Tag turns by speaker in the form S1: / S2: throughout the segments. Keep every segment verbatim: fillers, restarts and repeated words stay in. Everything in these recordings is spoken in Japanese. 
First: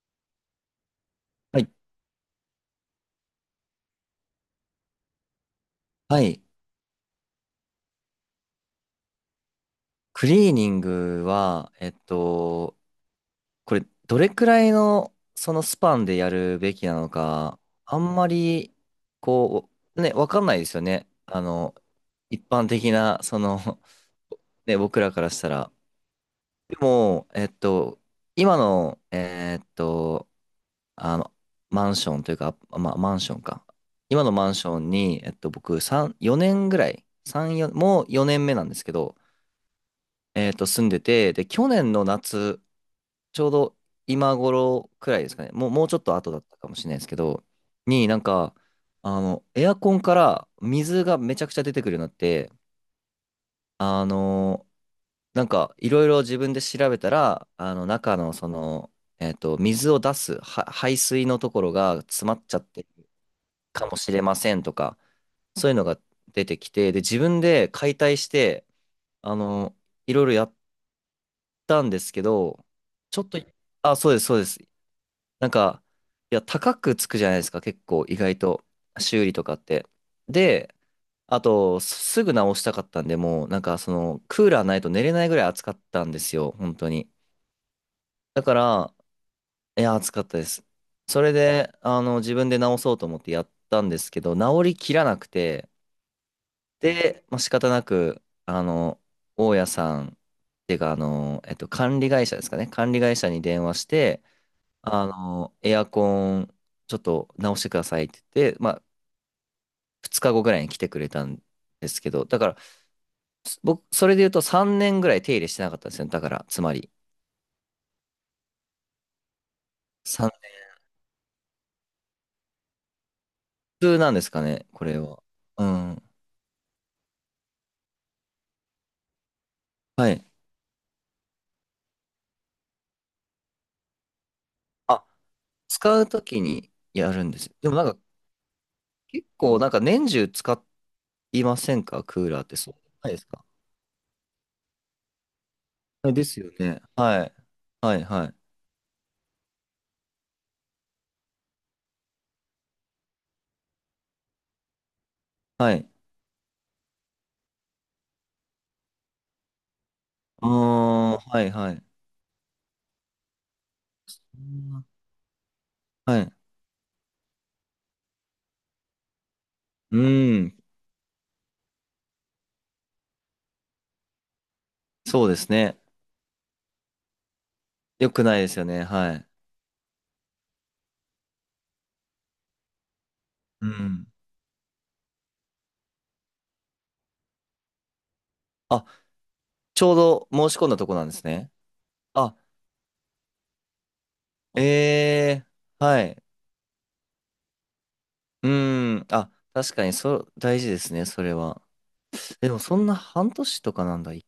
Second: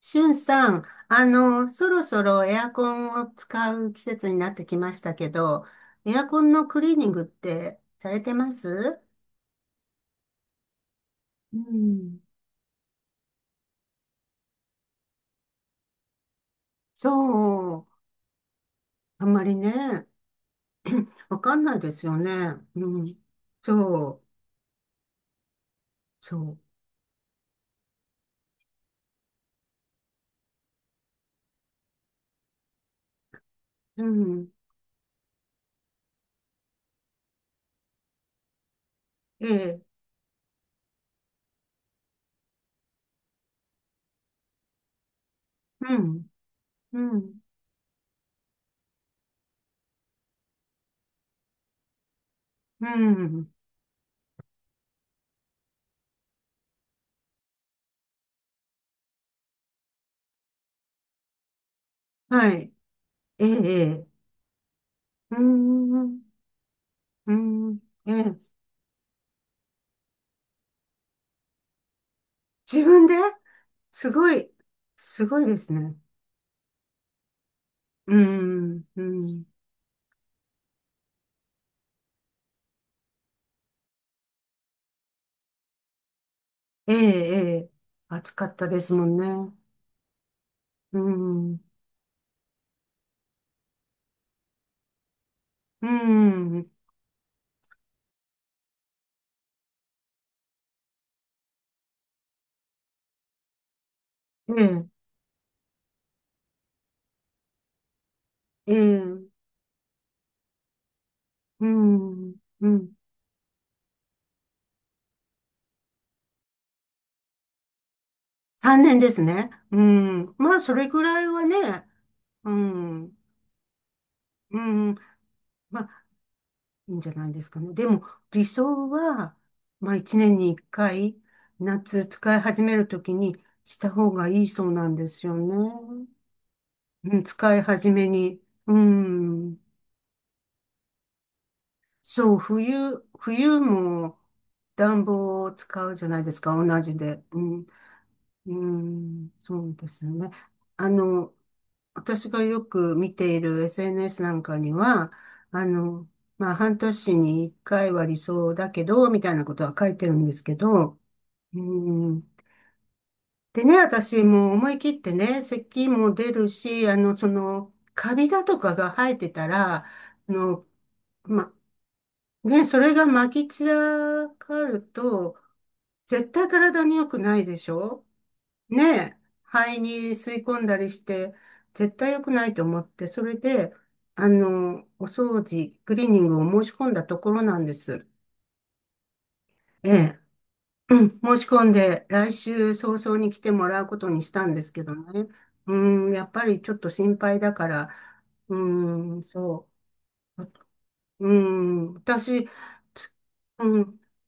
S1: しゅんさん、あ
S2: はい。
S1: の、そろそろエアコンを使う季節になってきましたけど、エ
S2: は
S1: アコ
S2: い。
S1: ンのクリーニングってされてます？
S2: クリーニング
S1: う
S2: は、えっ
S1: ん。
S2: と、これ、どれくらいの、そのスパンでやるべきなのか、
S1: そう。
S2: あんまり、
S1: あんまり
S2: こう、
S1: ね、
S2: ね、わかんないですよね。
S1: わ
S2: あ
S1: かんな
S2: の、
S1: いですよ
S2: 一
S1: ね。
S2: 般
S1: う
S2: 的な、
S1: ん。
S2: その、
S1: そう。
S2: ね、僕らからしたら。
S1: そ
S2: でも、えっと、今の、えっと、あの、マンションというか、あまあ、マンションか。
S1: う。う
S2: 今の
S1: ん。
S2: マンションに、えっと、僕、さん、よねんぐらい、さん、よん、もうよねんめなんですけど、
S1: ええ。
S2: えっと、住んでて、で、去年の夏、ちょうど今頃くらいですかね、もう、もう
S1: う
S2: ちょっと
S1: ん。
S2: 後だったかもしれない
S1: う
S2: ですけ
S1: ん。
S2: ど、になんか、あの、エアコンから水がめちゃくちゃ出てくるようになって、
S1: うん。
S2: あの、なんか、いろいろ自分で調べたら、あの、中のその、えっと、水を出すは排水のところが詰まっ
S1: は
S2: ちゃっ
S1: い。
S2: てる
S1: ええ。
S2: かも
S1: ええ
S2: しれませんとか、
S1: うー
S2: そういうのが
S1: ん。
S2: 出てきて、で、自
S1: う
S2: 分で
S1: ん。
S2: 解体
S1: え
S2: し
S1: え。
S2: て、あの、いろいろやったんですけど、
S1: 自分で。
S2: ちょっと、あ、そ
S1: す
S2: うです、
S1: ご
S2: そうで
S1: い。
S2: す。
S1: すごい
S2: なん
S1: です
S2: か、
S1: ね。
S2: いや、高くつくじゃないですか、結構、
S1: う
S2: 意外と、
S1: ん。う
S2: 修理と
S1: ん。
S2: かって。で、あと、すぐ直したかったんで、もう、なんか、その、クーラーないと寝れないぐらい暑かったんですよ、本当
S1: ええ、
S2: に。
S1: ええ、暑
S2: だ
S1: か
S2: か
S1: ったです
S2: ら、
S1: もんね。
S2: いや、暑かったです。
S1: う
S2: それ
S1: ん、
S2: で、あの、自分で直そうと思ってやったんですけど、直りきらなくて、
S1: うん、
S2: で、まあ、仕方なく、あの、大家さん、っていうか、あの、えっと、管理会社ですかね。管理会社に電話して、
S1: ええ、
S2: あの、エアコン、ちょっと直してくださいって言って、ま
S1: え
S2: あ、
S1: え、
S2: ふつかごぐらいに来てくれたん
S1: う
S2: ですけど、
S1: ん、
S2: だから、
S1: うん。
S2: す僕、それで言うとさんねんぐらい手入れしてなかったんですよね。だから、つまり、
S1: さんねんですね。う
S2: さん
S1: ん。まあ、それぐらいはね、うん、
S2: 普通なんですか
S1: う
S2: ね、こ
S1: ん、
S2: れは。う
S1: ま
S2: ん。
S1: あ、いいんじゃないですかね。でも、理想は、まあ、
S2: は
S1: 1
S2: い。
S1: 年にいっかい、夏使い始めるときにした方がいいそうなん
S2: あ、
S1: ですよ
S2: 使う
S1: ね。
S2: ときにや
S1: うん、
S2: るんです。
S1: 使い
S2: でもなん
S1: 始
S2: か、
S1: めに。う
S2: 結
S1: ん。
S2: 構、なんか年中使いませんか、クー
S1: そう、
S2: ラーって。そうじ
S1: 冬、
S2: ゃないですか。
S1: 冬も暖房を使うじゃ
S2: はい、
S1: ない
S2: で
S1: です
S2: すよ
S1: か、同
S2: ね。
S1: じで。
S2: はい。
S1: うん、
S2: はい、はい。
S1: うん、そうですね。あの、私がよく見ている エスエヌエス なんかには、あ
S2: はい。
S1: の、まあ、半年に一回は理想だけど、みたいなことは書いてるんです
S2: あ
S1: けど、
S2: あ、はい、
S1: う
S2: はい。
S1: ん、でね、
S2: う
S1: 私もう思い
S2: ん、
S1: 切ってね、咳も
S2: は
S1: 出
S2: い。
S1: るし、あの、その、カビだとかが生えてたら、
S2: う
S1: あ
S2: ーん、
S1: の、まね、それがまき散らかる
S2: そうで
S1: と、
S2: すね。
S1: 絶対体に良くないでしょ？
S2: よくないですよ
S1: ね
S2: ね。は
S1: え、
S2: い。
S1: 肺に吸い込んだりして、絶対良くないと思って、それ
S2: う
S1: で、
S2: ん。
S1: あの、お掃除、クリーニングを申し込んだところなんです。
S2: あ、ち
S1: え
S2: ょう
S1: え、
S2: ど申し込んだとこ
S1: う
S2: なんで
S1: ん、
S2: す
S1: 申し
S2: ね。
S1: 込んで、来
S2: あ、
S1: 週早々に来てもらうことにしたんで
S2: え
S1: すけどね。
S2: え、
S1: う
S2: は
S1: ん、
S2: い。
S1: やっぱりちょっと心配だから、
S2: う
S1: う
S2: ん。
S1: ん、
S2: あ、
S1: そ
S2: 確かに、そ、
S1: う。
S2: 大事ですね、そ
S1: う
S2: れは。
S1: ん、私、
S2: でも、そんな
S1: つ
S2: 半年と
S1: う
S2: かな
S1: ん、
S2: んだ。い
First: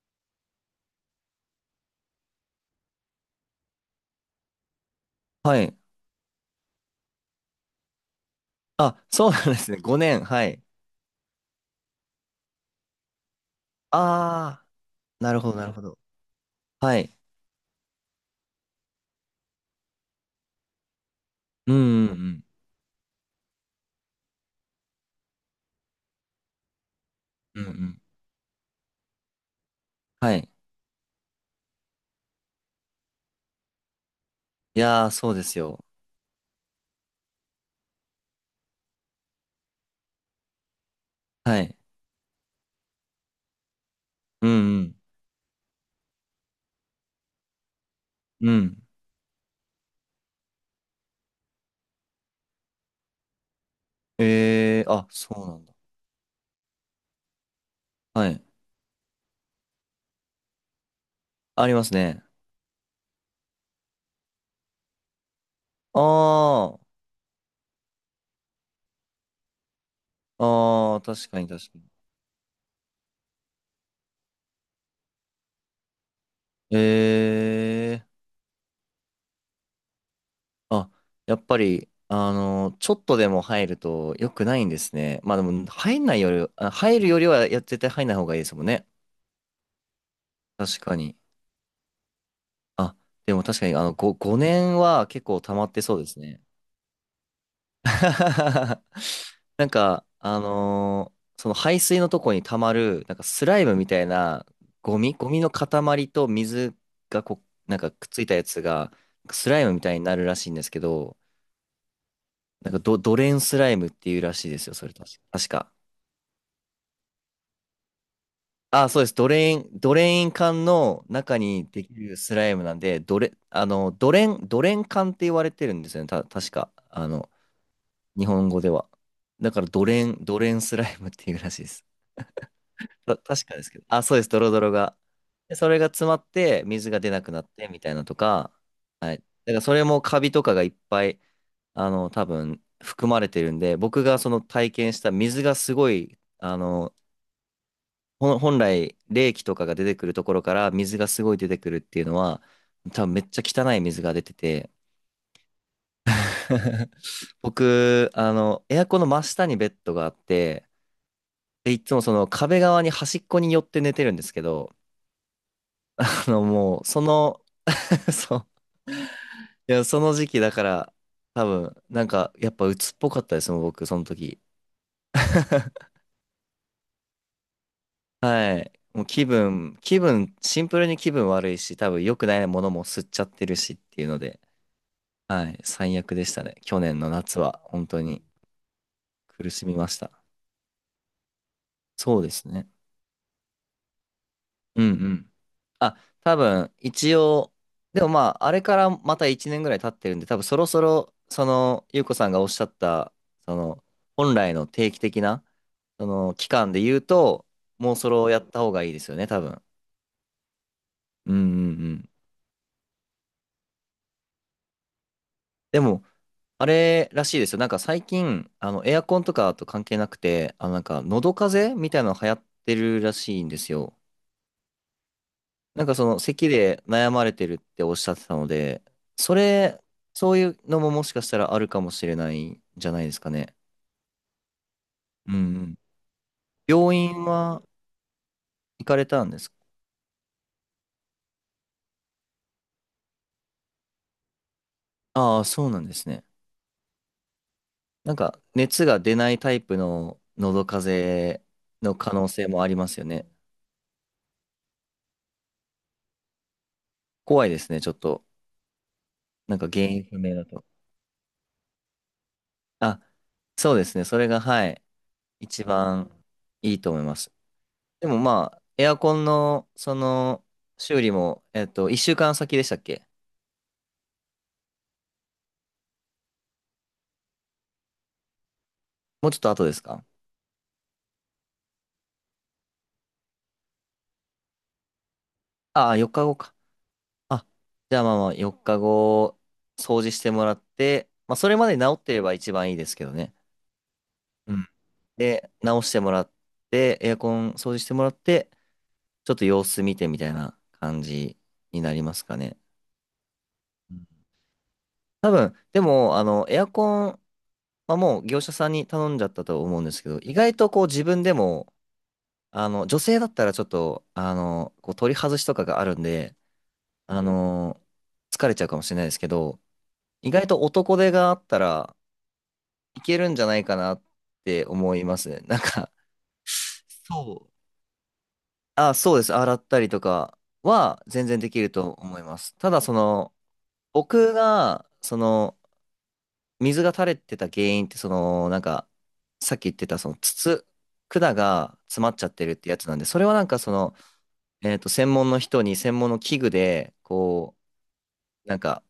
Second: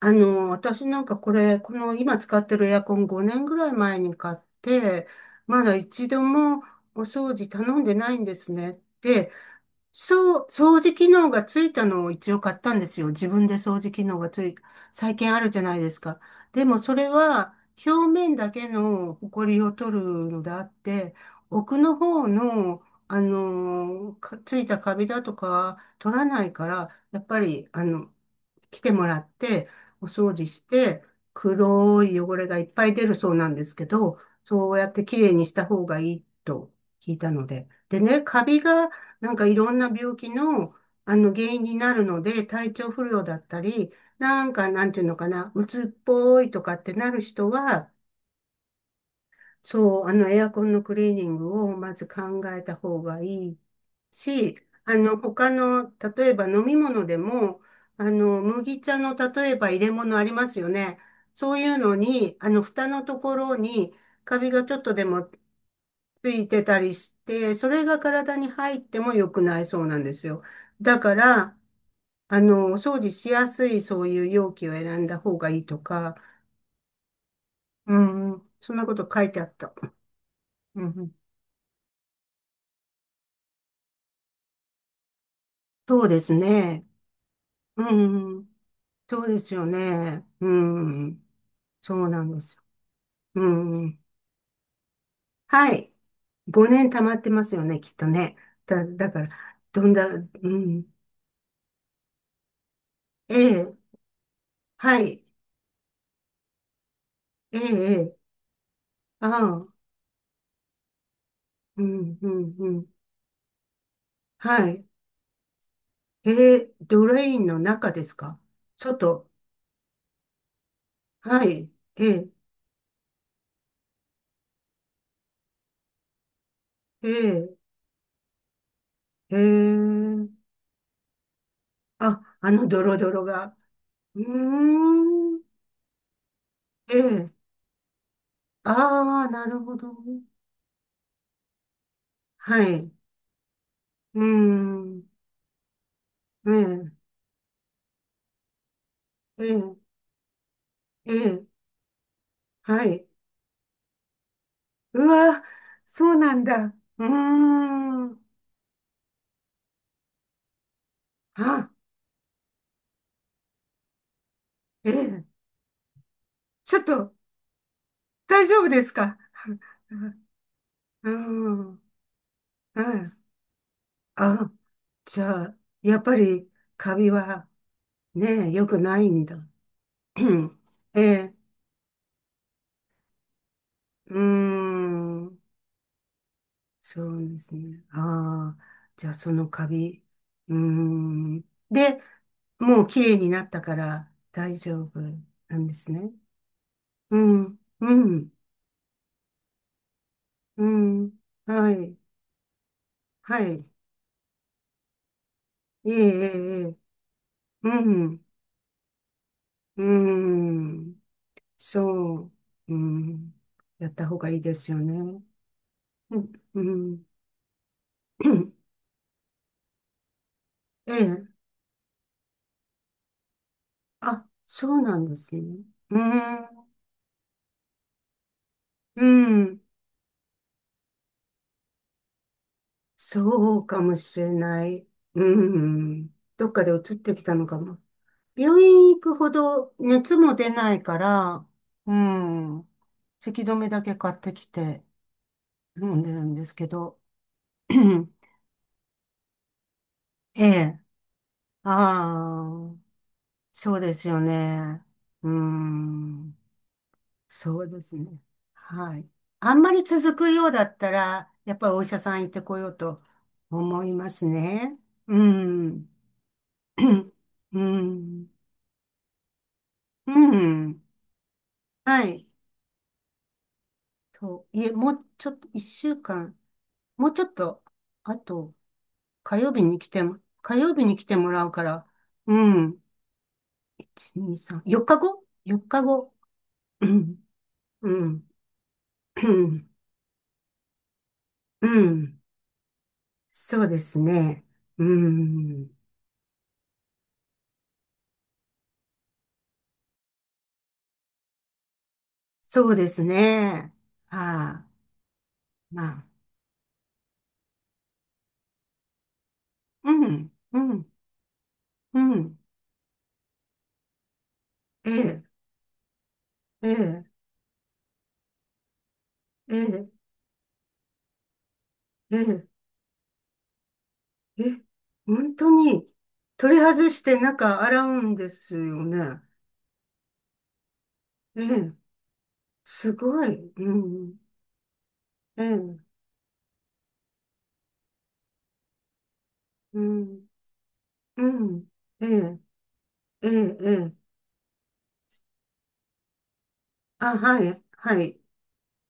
S1: あの、私なんかこれ、この今使ってるエアコンごねんぐらい前に買って、
S2: は
S1: ま
S2: い。
S1: だ一度もお掃除頼んでないんですね。
S2: あ、そ
S1: で、
S2: うなんですね。ごねん。
S1: そ
S2: は
S1: う、
S2: い。
S1: 掃除機能がついたのを一応買ったんですよ。自分で掃除機能がつい、
S2: あ
S1: 最
S2: あ、な
S1: 近あ
S2: る
S1: る
S2: ほど、
S1: じゃ
S2: なる
S1: ない
S2: ほ
S1: で
S2: ど。
S1: すか。でもそ
S2: は
S1: れ
S2: い。
S1: は表面だけの埃を取るのであって、
S2: う
S1: 奥の
S2: ん、う
S1: 方
S2: ん、
S1: の、あのーかついたカビだとか取らないから、やっぱ
S2: うん。
S1: り、
S2: うん、う
S1: あ
S2: ん。
S1: の、来てもらって、お掃
S2: は
S1: 除
S2: い。
S1: して、黒い汚れがいっぱい出るそうなんですけど、そう
S2: い
S1: やって
S2: やー、
S1: きれ
S2: そ
S1: い
S2: うで
S1: にし
S2: す
S1: た
S2: よ。
S1: 方がいいと聞いたので。でね、カビが、なんかいろんな病気の、あの原
S2: は
S1: 因に
S2: い。
S1: なるので、体調不良だったり、な
S2: うん、
S1: んか
S2: う
S1: なん
S2: ん、
S1: ていうのかな、うつっぽいとかってなる人は、
S2: うん。
S1: そう、あの、エアコンのクリーニングをまず考えた方がいいし、
S2: ええ、
S1: あ
S2: あ、
S1: の、
S2: そう
S1: 他
S2: なんだ。
S1: の、例えば飲み物でも、あ
S2: は
S1: の、
S2: い。
S1: 麦茶の例えば入れ物ありますよね。そうい
S2: あり
S1: う
S2: ます
S1: の
S2: ね。
S1: に、あの、蓋のところにカビがちょっとでもついてた
S2: あ
S1: りして、それが体に入っても良くないそうなんですよ。
S2: あ、あ
S1: だ
S2: あ、
S1: か
S2: 確かに、
S1: ら、
S2: 確かに。
S1: あの、お掃除しやすいそういう容器を選んだ方がいいとか、
S2: え
S1: う
S2: ー、
S1: ん、そんなこと書いてあった。う
S2: あ、
S1: ん
S2: やっぱり、あの、ちょっとでも入ると良くないんですね。まあでも、入
S1: そ
S2: ん
S1: う
S2: な
S1: で
S2: い
S1: す
S2: より、あ、
S1: ね。
S2: 入るよりはや、絶
S1: う
S2: 対入んない方がいいで
S1: ん。
S2: すもんね。
S1: そうですよね。う
S2: 確かに。
S1: ん。そうなんですよ。
S2: あ、でも
S1: う
S2: 確かに、あの、
S1: ん。
S2: ご、ごねんは結構溜まっ
S1: は
S2: て
S1: い。
S2: そうですね。
S1: ごねん溜まってますよね、きっとね。だ、だから、
S2: なん
S1: どん
S2: か、
S1: な、う
S2: あ
S1: ん。
S2: のーその排水のとこに溜まる、なんか
S1: え
S2: スライムみ
S1: え。
S2: たいなゴ
S1: は
S2: ミ、
S1: い。
S2: ゴミの塊と水がこ
S1: ええ、
S2: う、なんか
S1: え
S2: くっつい
S1: え。
S2: たやつが、
S1: あ
S2: スライム
S1: あ。
S2: みたいになるらしいんですけど、
S1: うん、うん、う
S2: なんか
S1: ん。
S2: ド、ドレーンスライムっていうらしいで
S1: は
S2: すよ、
S1: い。
S2: それ確か。確か。
S1: ええ、ドレインの中ですか？
S2: あ、そうです。ド
S1: 外。
S2: レーン、ドレーン管の中
S1: は
S2: に
S1: い。
S2: でき
S1: え
S2: る
S1: え、
S2: スライムなんで、ドレ、あの、ドレン、ドレン管って言われてるんですよね。た、確か。あの、
S1: え
S2: 日本語では。
S1: え、え
S2: だからドレン、ド
S1: え。
S2: レンスライムっていうらしいです。
S1: あ、あのドロド
S2: た、
S1: ロ
S2: 確
S1: が。
S2: かですけど。あ、そう
S1: う
S2: で
S1: ー
S2: す。ドロドロが。
S1: ん。
S2: で、それが詰まって水
S1: え
S2: が出な
S1: え。
S2: くなってみたいなとか。
S1: あ
S2: はい。だ
S1: あ、な
S2: か
S1: る
S2: らそ
S1: ほ
S2: れ
S1: ど。
S2: もカビとかがいっぱい、あの、多
S1: は
S2: 分
S1: い。う
S2: 含まれてるんで、僕が
S1: ー
S2: その体験し
S1: ん。
S2: た水がすごい、
S1: え
S2: あ
S1: え、
S2: の、ほん本来、冷気
S1: え
S2: と
S1: え、
S2: かが出てくるところから水が
S1: え
S2: すごい
S1: え、
S2: 出てくるっていうのは、
S1: は
S2: 多
S1: い。
S2: 分めっちゃ汚い水が出てて、
S1: うわ、そうなんだ。うー
S2: 僕、
S1: ん。
S2: あの、エアコンの真下にベッドがあって、
S1: あ、
S2: で、いつもその壁側に端っこに寄って寝てるんですけど、
S1: ええ、
S2: あの、
S1: ち
S2: も
S1: ょっ
S2: う、そ
S1: と、
S2: の そ
S1: 大
S2: う、
S1: 丈夫ですか？
S2: いや、その時期だから、
S1: うー
S2: 多
S1: ん、
S2: 分、なんか、やっぱ
S1: う
S2: 鬱っぽか
S1: ん。
S2: ったですもん、僕、その時。
S1: あ、じゃあ、や っぱり、カビは、ね、
S2: は
S1: 良
S2: い。
S1: くな
S2: もう
S1: いん
S2: 気
S1: だ。
S2: 分、気分、
S1: うん
S2: シンプルに
S1: え
S2: 気分
S1: え、
S2: 悪いし、多分良くないものも吸っちゃってるしっていう
S1: うー
S2: ので。
S1: ん。
S2: はい、最悪でしたね。去年の
S1: そう
S2: 夏
S1: です
S2: は
S1: ね。
S2: 本当に
S1: ああ、じゃあその
S2: 苦し
S1: カ
S2: みまし
S1: ビ。
S2: た。
S1: うーん。で、
S2: そうですね。
S1: もう綺麗になったから大
S2: う
S1: 丈
S2: ん、
S1: 夫
S2: うん。
S1: なんです
S2: あ、
S1: ね。
S2: 多分一
S1: う
S2: 応、
S1: ん、う
S2: でもま
S1: ん、
S2: あ、あれからまたいちねんぐらい経ってるんで、多分そ
S1: う
S2: ろそ
S1: ん。
S2: ろ、そ
S1: は
S2: の、
S1: い、
S2: ゆうこさんがおっしゃった、
S1: は
S2: そ
S1: い。
S2: の、本来の定期的な、
S1: いえい
S2: そ
S1: え
S2: の、期
S1: い
S2: 間
S1: え。
S2: で言うと、
S1: う
S2: もうそれ
S1: ん、
S2: をやった方がいいですよね、多分。
S1: うん。
S2: うん、うん、うん。
S1: そう。うん。やった方がいいですよね。
S2: でも、
S1: うん、う
S2: あ
S1: ん。
S2: れらしいですよ。なんか最 近、あの、エアコンとかと関係なくて、あの、なん
S1: え
S2: か、喉
S1: え。
S2: 風邪みたいなの流行ってるらしいんですよ。
S1: あ、そうなんですね。
S2: なんか
S1: う
S2: その咳
S1: ん、
S2: で悩まれてるっておっしゃってたので、
S1: う
S2: そ
S1: ん。
S2: れ、そういうのももしかしたらあるかもしれないんじゃないですかね。
S1: そうかもしれない。う
S2: うん、うん。
S1: ん。どっかで移っ
S2: 病
S1: てき
S2: 院
S1: たのか
S2: は
S1: も。病
S2: 行
S1: 院
S2: か
S1: 行
S2: れ
S1: く
S2: た
S1: ほ
S2: んですか？
S1: ど熱も出ないから、うん。せき止めだけ買ってきて
S2: ああ、そうなん
S1: 飲
S2: で
S1: ん
S2: す
S1: でる
S2: ね。
S1: んですけど。
S2: なんか熱が出ないタイプの
S1: え
S2: 喉
S1: え。
S2: 風邪の可能性
S1: あ
S2: もあ
S1: あ、
S2: りますよね。
S1: そうですよね。うん。
S2: 怖いで
S1: そう
S2: すね、
S1: で
S2: ちょっ
S1: すね。
S2: と。
S1: はい。あ
S2: なん
S1: ん
S2: か
S1: まり
S2: 原因
S1: 続
S2: 不
S1: く
S2: 明だ
S1: ようだ
S2: と。
S1: ったら、やっぱりお医者さん行ってこよう
S2: あ、
S1: と
S2: そう
S1: 思
S2: で
S1: い
S2: すね。
S1: ま
S2: そ
S1: す
S2: れが、は
S1: ね。
S2: い、
S1: う
S2: 一
S1: ん。
S2: 番いいと思います。
S1: う
S2: でも
S1: ん。
S2: まあ、エアコンの、そ
S1: う
S2: の、
S1: ん。
S2: 修理も、えっと、
S1: は
S2: 1週
S1: い。
S2: 間先でしたっけ？
S1: と、いえ、もうちょっと、一週間、もうちょっと、あと、
S2: もうち
S1: 火
S2: ょっと
S1: 曜日
S2: 後で
S1: に
S2: す
S1: 来て
S2: か？
S1: も、火曜日に来てもらうから、うん。いち、に、さん、よっかご？ よっか 日
S2: ああ、4
S1: 後。
S2: 日後か。
S1: うん。
S2: あ、
S1: う
S2: じゃあまあま
S1: ん。
S2: あ、4日
S1: う
S2: 後、
S1: ん。
S2: 掃除してもらって、まあ、それまで
S1: う
S2: 治って
S1: ん
S2: れば一番いいですけどね。
S1: そうですね。
S2: うん。
S1: う
S2: で、
S1: ん。
S2: 直してもらって、エアコン掃除してもらって、ちょっと様子見てみたいな感じになりますかね。
S1: そうですね。
S2: うん。
S1: はあ、
S2: 多分、で
S1: まあ。
S2: も、あの、エアコン、まあ、もう業者さんに頼んじゃったと思うん
S1: う
S2: ですけど、
S1: ん。
S2: 意外
S1: う
S2: とこう
S1: ん。
S2: 自分でも
S1: うん。
S2: あの、女性だったらちょっと、あの、
S1: え
S2: こう取り
S1: え、
S2: 外しとかがあるんで、
S1: ええ、
S2: あの、疲れちゃうかもしれないですけ
S1: え
S2: ど、
S1: え、
S2: 意外と男手があったら
S1: ええ。
S2: いけるんじゃないかなっ
S1: え、
S2: て思います
S1: 本
S2: ね。
S1: 当
S2: なん
S1: に
S2: か、
S1: 取り外して
S2: そう。
S1: 中洗うんですよ
S2: あ、そう
S1: ね。
S2: です。洗ったりとかは全然
S1: え
S2: できる
S1: え、
S2: と思います。ただ、
S1: す
S2: そ
S1: ご
S2: の、
S1: い。うん。
S2: 僕が、そ
S1: え
S2: の、
S1: え、
S2: 水が垂れてた原因って、その、なんか、さっき言っ
S1: う
S2: てた、その、
S1: ん。
S2: 筒、
S1: う
S2: 管
S1: ん。
S2: が詰
S1: え
S2: まっちゃっ
S1: え、
S2: てるってやつなんで、それ
S1: え
S2: はなん
S1: え、
S2: か、そ
S1: ええ。
S2: の、えっと、専門の人に専門の器具で、
S1: あ、は
S2: こ
S1: い、はい。
S2: う、なんか、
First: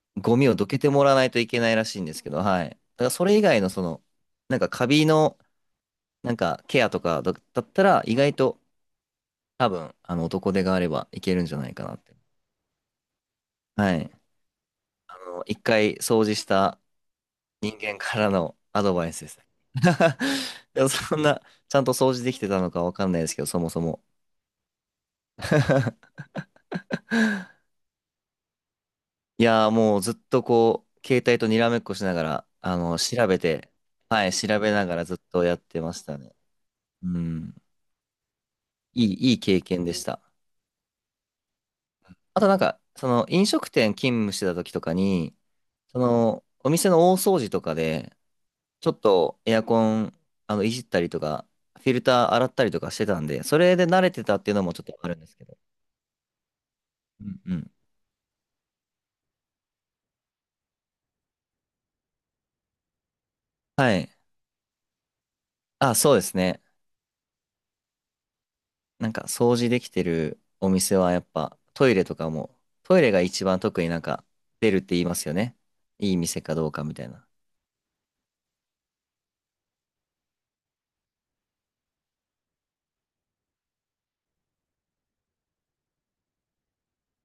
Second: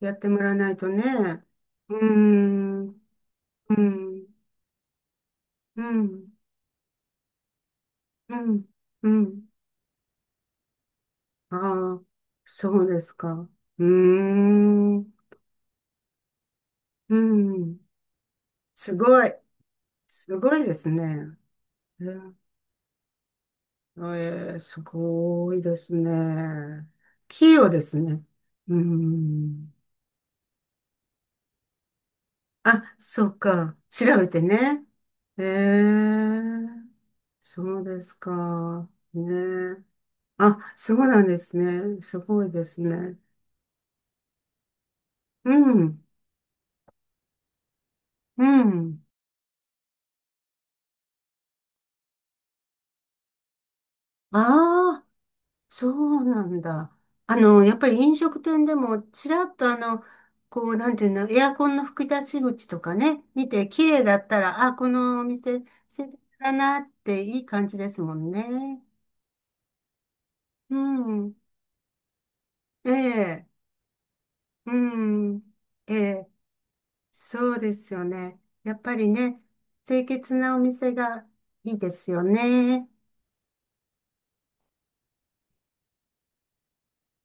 S1: やって
S2: ゴ
S1: も
S2: ミ
S1: らわ
S2: をど
S1: ない
S2: け
S1: と
S2: て
S1: ね。
S2: もらわないといけないら
S1: う
S2: し
S1: ー
S2: いんですけど、はい。だか
S1: ん、
S2: らそれ以外の
S1: う
S2: その、
S1: ん、う
S2: なんかカビの、
S1: ん、
S2: なんかケアとかだだったら、意外
S1: う
S2: と
S1: ん、うん。
S2: 多分、あの、男手があればいけるんじ
S1: あ
S2: ゃないかなっ
S1: あ、
S2: て。
S1: そうですか。うー
S2: はい。
S1: ん、
S2: あの、一回掃除した
S1: うん。
S2: 人間からのア
S1: す
S2: ドバイス
S1: ご
S2: で
S1: い。
S2: す。
S1: すごい で
S2: でも
S1: す
S2: そん
S1: ね。
S2: な、ちゃんと
S1: え
S2: 掃除できて
S1: え
S2: たのかわかんないですけど、そもそも。
S1: ええ、すごいです ね。器用ですね。う
S2: いやー
S1: ん。
S2: もうずっとこう、携帯とにらめっこしながら、あ
S1: あ、
S2: の、
S1: そ
S2: 調
S1: う
S2: べて、
S1: か。調
S2: は
S1: べ
S2: い、
S1: て
S2: 調べ
S1: ね。
S2: ながらずっ
S1: え
S2: とやってましたね。
S1: え、
S2: うん。
S1: そうですか。
S2: いい、
S1: ね
S2: いい経
S1: え。
S2: 験でした。
S1: あ、そうなんですね。す
S2: あ
S1: ご
S2: と
S1: い
S2: なん
S1: です
S2: か、そ
S1: ね。
S2: の飲食店勤務してた時とかに、
S1: う
S2: そ
S1: ん、
S2: の、お店の大掃除とかで、
S1: う
S2: ちょっ
S1: ん。
S2: とエアコン、あの、いじったりとか、フィルター洗ったりとかしてたんで、それで慣れてたっていうのもちょっと
S1: あ
S2: あるんですけど。
S1: そうなんだ。
S2: う
S1: あ
S2: ん、う
S1: の、
S2: ん。
S1: やっぱり飲食店でも、ちらっとあの、こう、なんていうの、エアコンの吹き出し口とかね、見て、綺
S2: は
S1: 麗
S2: い。
S1: だったら、あ、このお店、
S2: あ、
S1: 素
S2: そう
S1: 敵
S2: です
S1: だ
S2: ね。
S1: なって、いい感じですもんね。
S2: なんか掃除できてるお
S1: う
S2: 店はやっ
S1: ん。
S2: ぱトイレとかも、
S1: え
S2: トイレが一
S1: え、
S2: 番特になんか出
S1: う
S2: るって言いますよ
S1: ん。
S2: ね。
S1: え
S2: いい
S1: え、
S2: 店かどうかみたいな。
S1: そうですよね。やっぱりね、清潔なお店がいいですよね。